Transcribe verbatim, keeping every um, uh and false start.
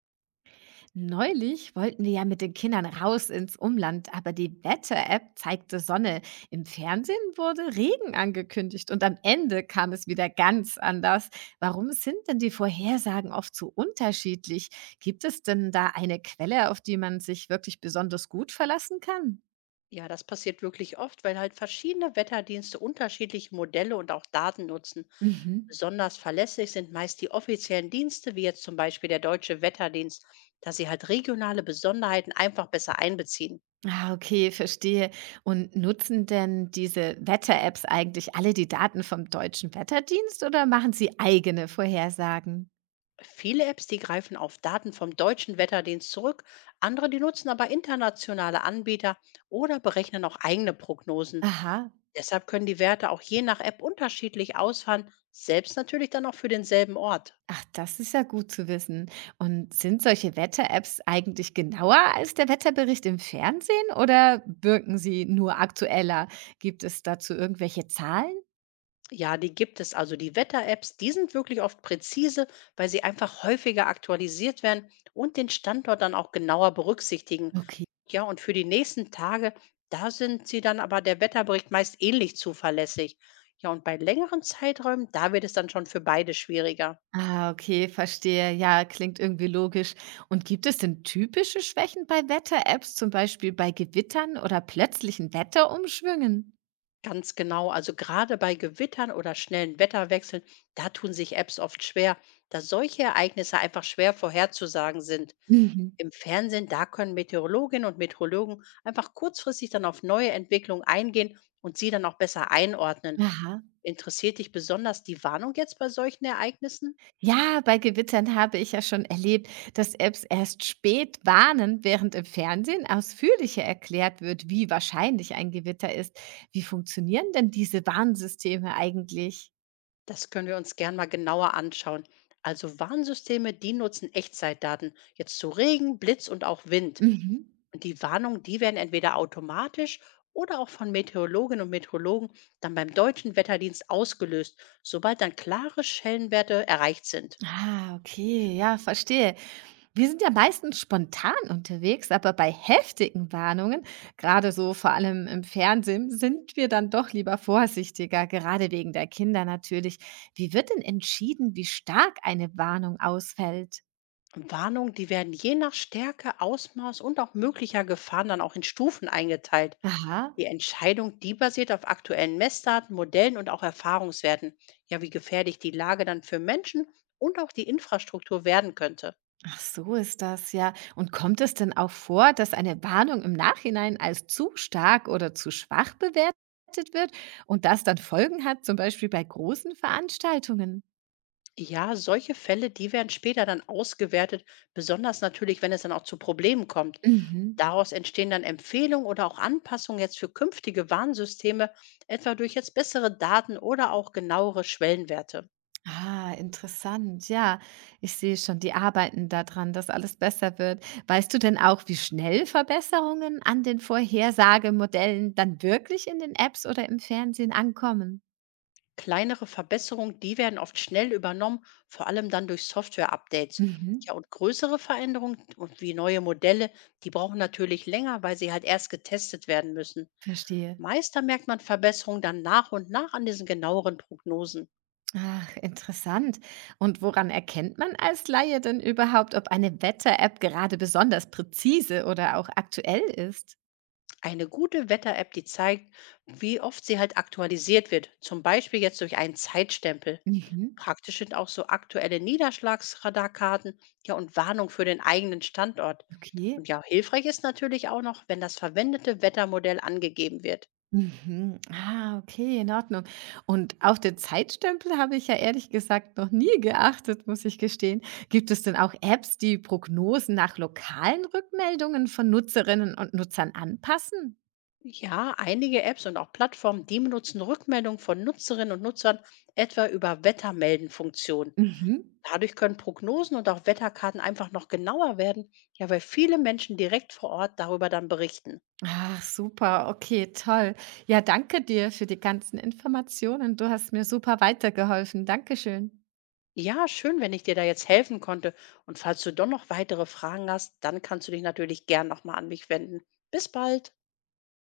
Neulich wollten wir ja mit den Kindern raus ins Umland, aber die Wetter-App zeigte Sonne. Im Fernsehen wurde Regen angekündigt und am Ende kam es wieder ganz anders. Warum sind denn die Vorhersagen oft so unterschiedlich? Gibt es denn da eine Quelle, auf die man sich wirklich besonders gut verlassen kann? Ja, das passiert wirklich oft, weil halt verschiedene Wetterdienste unterschiedliche Modelle und auch Daten nutzen. Mhm. Besonders verlässlich sind meist die offiziellen Dienste, wie jetzt zum Beispiel der Deutsche Wetterdienst, da sie halt regionale Besonderheiten einfach besser einbeziehen. Ah, okay, verstehe. Und nutzen denn diese Wetter-Apps eigentlich alle die Daten vom Deutschen Wetterdienst oder machen sie eigene Vorhersagen? Viele Apps, die greifen auf Daten vom Deutschen Wetterdienst zurück, andere, die nutzen aber internationale Anbieter oder berechnen auch eigene Prognosen. Aha. Deshalb können die Werte auch je nach App unterschiedlich ausfallen, selbst natürlich dann auch für denselben Ort. Ach, das ist ja gut zu wissen. Und sind solche Wetter-Apps eigentlich genauer als der Wetterbericht im Fernsehen oder wirken sie nur aktueller? Gibt es dazu irgendwelche Zahlen? Ja, die gibt es. Also die Wetter-Apps, die sind wirklich oft präzise, weil sie einfach häufiger aktualisiert werden und den Standort dann auch genauer berücksichtigen. Okay. Ja, und für die nächsten Tage, da sind sie dann aber der Wetterbericht meist ähnlich zuverlässig. Ja, und bei längeren Zeiträumen, da wird es dann schon für beide schwieriger. Ah, okay, verstehe. Ja, klingt irgendwie logisch. Und gibt es denn typische Schwächen bei Wetter-Apps, zum Beispiel bei Gewittern oder plötzlichen Wetterumschwüngen? Ganz genau. Also gerade bei Gewittern oder schnellen Wetterwechseln, da tun sich Apps oft schwer, da solche Ereignisse einfach schwer vorherzusagen sind. Mhm. Im Fernsehen, da können Meteorologinnen und Meteorologen einfach kurzfristig dann auf neue Entwicklungen eingehen und sie dann auch besser einordnen. Aha. Interessiert dich besonders die Warnung jetzt bei solchen Ereignissen? Ja, bei Gewittern habe ich ja schon erlebt, dass Apps erst spät warnen, während im Fernsehen ausführlicher erklärt wird, wie wahrscheinlich ein Gewitter ist. Wie funktionieren denn diese Warnsysteme eigentlich? Das können wir uns gern mal genauer anschauen. Also Warnsysteme, die nutzen Echtzeitdaten, jetzt zu Regen, Blitz und auch Wind. Mhm. Und die Warnungen, die werden entweder automatisch oder auch von Meteorologinnen und Meteorologen dann beim deutschen Wetterdienst ausgelöst, sobald dann klare Schwellenwerte erreicht sind. Ah, okay, ja, verstehe. Wir sind ja meistens spontan unterwegs, aber bei heftigen Warnungen, gerade so vor allem im Fernsehen, sind wir dann doch lieber vorsichtiger, gerade wegen der Kinder natürlich. Wie wird denn entschieden, wie stark eine Warnung ausfällt? Warnungen, die werden je nach Stärke, Ausmaß und auch möglicher Gefahren dann auch in Stufen eingeteilt. Aha. Die Entscheidung, die basiert auf aktuellen Messdaten, Modellen und auch Erfahrungswerten. Ja, wie gefährlich die Lage dann für Menschen und auch die Infrastruktur werden könnte. Ach, so ist das, ja. Und kommt es denn auch vor, dass eine Warnung im Nachhinein als zu stark oder zu schwach bewertet wird und das dann Folgen hat, zum Beispiel bei großen Veranstaltungen? Ja, solche Fälle, die werden später dann ausgewertet, besonders natürlich, wenn es dann auch zu Problemen kommt. Mhm. Daraus entstehen dann Empfehlungen oder auch Anpassungen jetzt für künftige Warnsysteme, etwa durch jetzt bessere Daten oder auch genauere Schwellenwerte. Ah, interessant. Ja, ich sehe schon, die arbeiten daran, dass alles besser wird. Weißt du denn auch, wie schnell Verbesserungen an den Vorhersagemodellen dann wirklich in den Apps oder im Fernsehen ankommen? Kleinere Verbesserungen, die werden oft schnell übernommen, vor allem dann durch Software-Updates. Mhm. Ja, und größere Veränderungen und wie neue Modelle, die brauchen natürlich länger, weil sie halt erst getestet werden müssen. Verstehe. Meist da merkt man Verbesserungen dann nach und nach an diesen genaueren Prognosen. Ach, interessant. Und woran erkennt man als Laie denn überhaupt, ob eine Wetter-App gerade besonders präzise oder auch aktuell ist? Eine gute Wetter-App, die zeigt, wie oft sie halt aktualisiert wird, zum Beispiel jetzt durch einen Zeitstempel. Mhm. Praktisch sind auch so aktuelle Niederschlagsradarkarten, ja, und Warnung für den eigenen Standort. Okay. Und ja, hilfreich ist natürlich auch noch, wenn das verwendete Wettermodell angegeben wird. Mhm. Ah, okay, in Ordnung. Und auf den Zeitstempel habe ich ja ehrlich gesagt noch nie geachtet, muss ich gestehen. Gibt es denn auch Apps, die Prognosen nach lokalen Rückmeldungen von Nutzerinnen und Nutzern anpassen? Ja, einige Apps und auch Plattformen, die benutzen Rückmeldungen von Nutzerinnen und Nutzern etwa über Wettermelden-Funktionen. Mhm. Dadurch können Prognosen und auch Wetterkarten einfach noch genauer werden, ja, weil viele Menschen direkt vor Ort darüber dann berichten. Ach, super. Okay, toll. Ja, danke dir für die ganzen Informationen. Du hast mir super weitergeholfen. Dankeschön. Ja, schön, wenn ich dir da jetzt helfen konnte. Und falls du doch noch weitere Fragen hast, dann kannst du dich natürlich gern nochmal an mich wenden. Bis bald.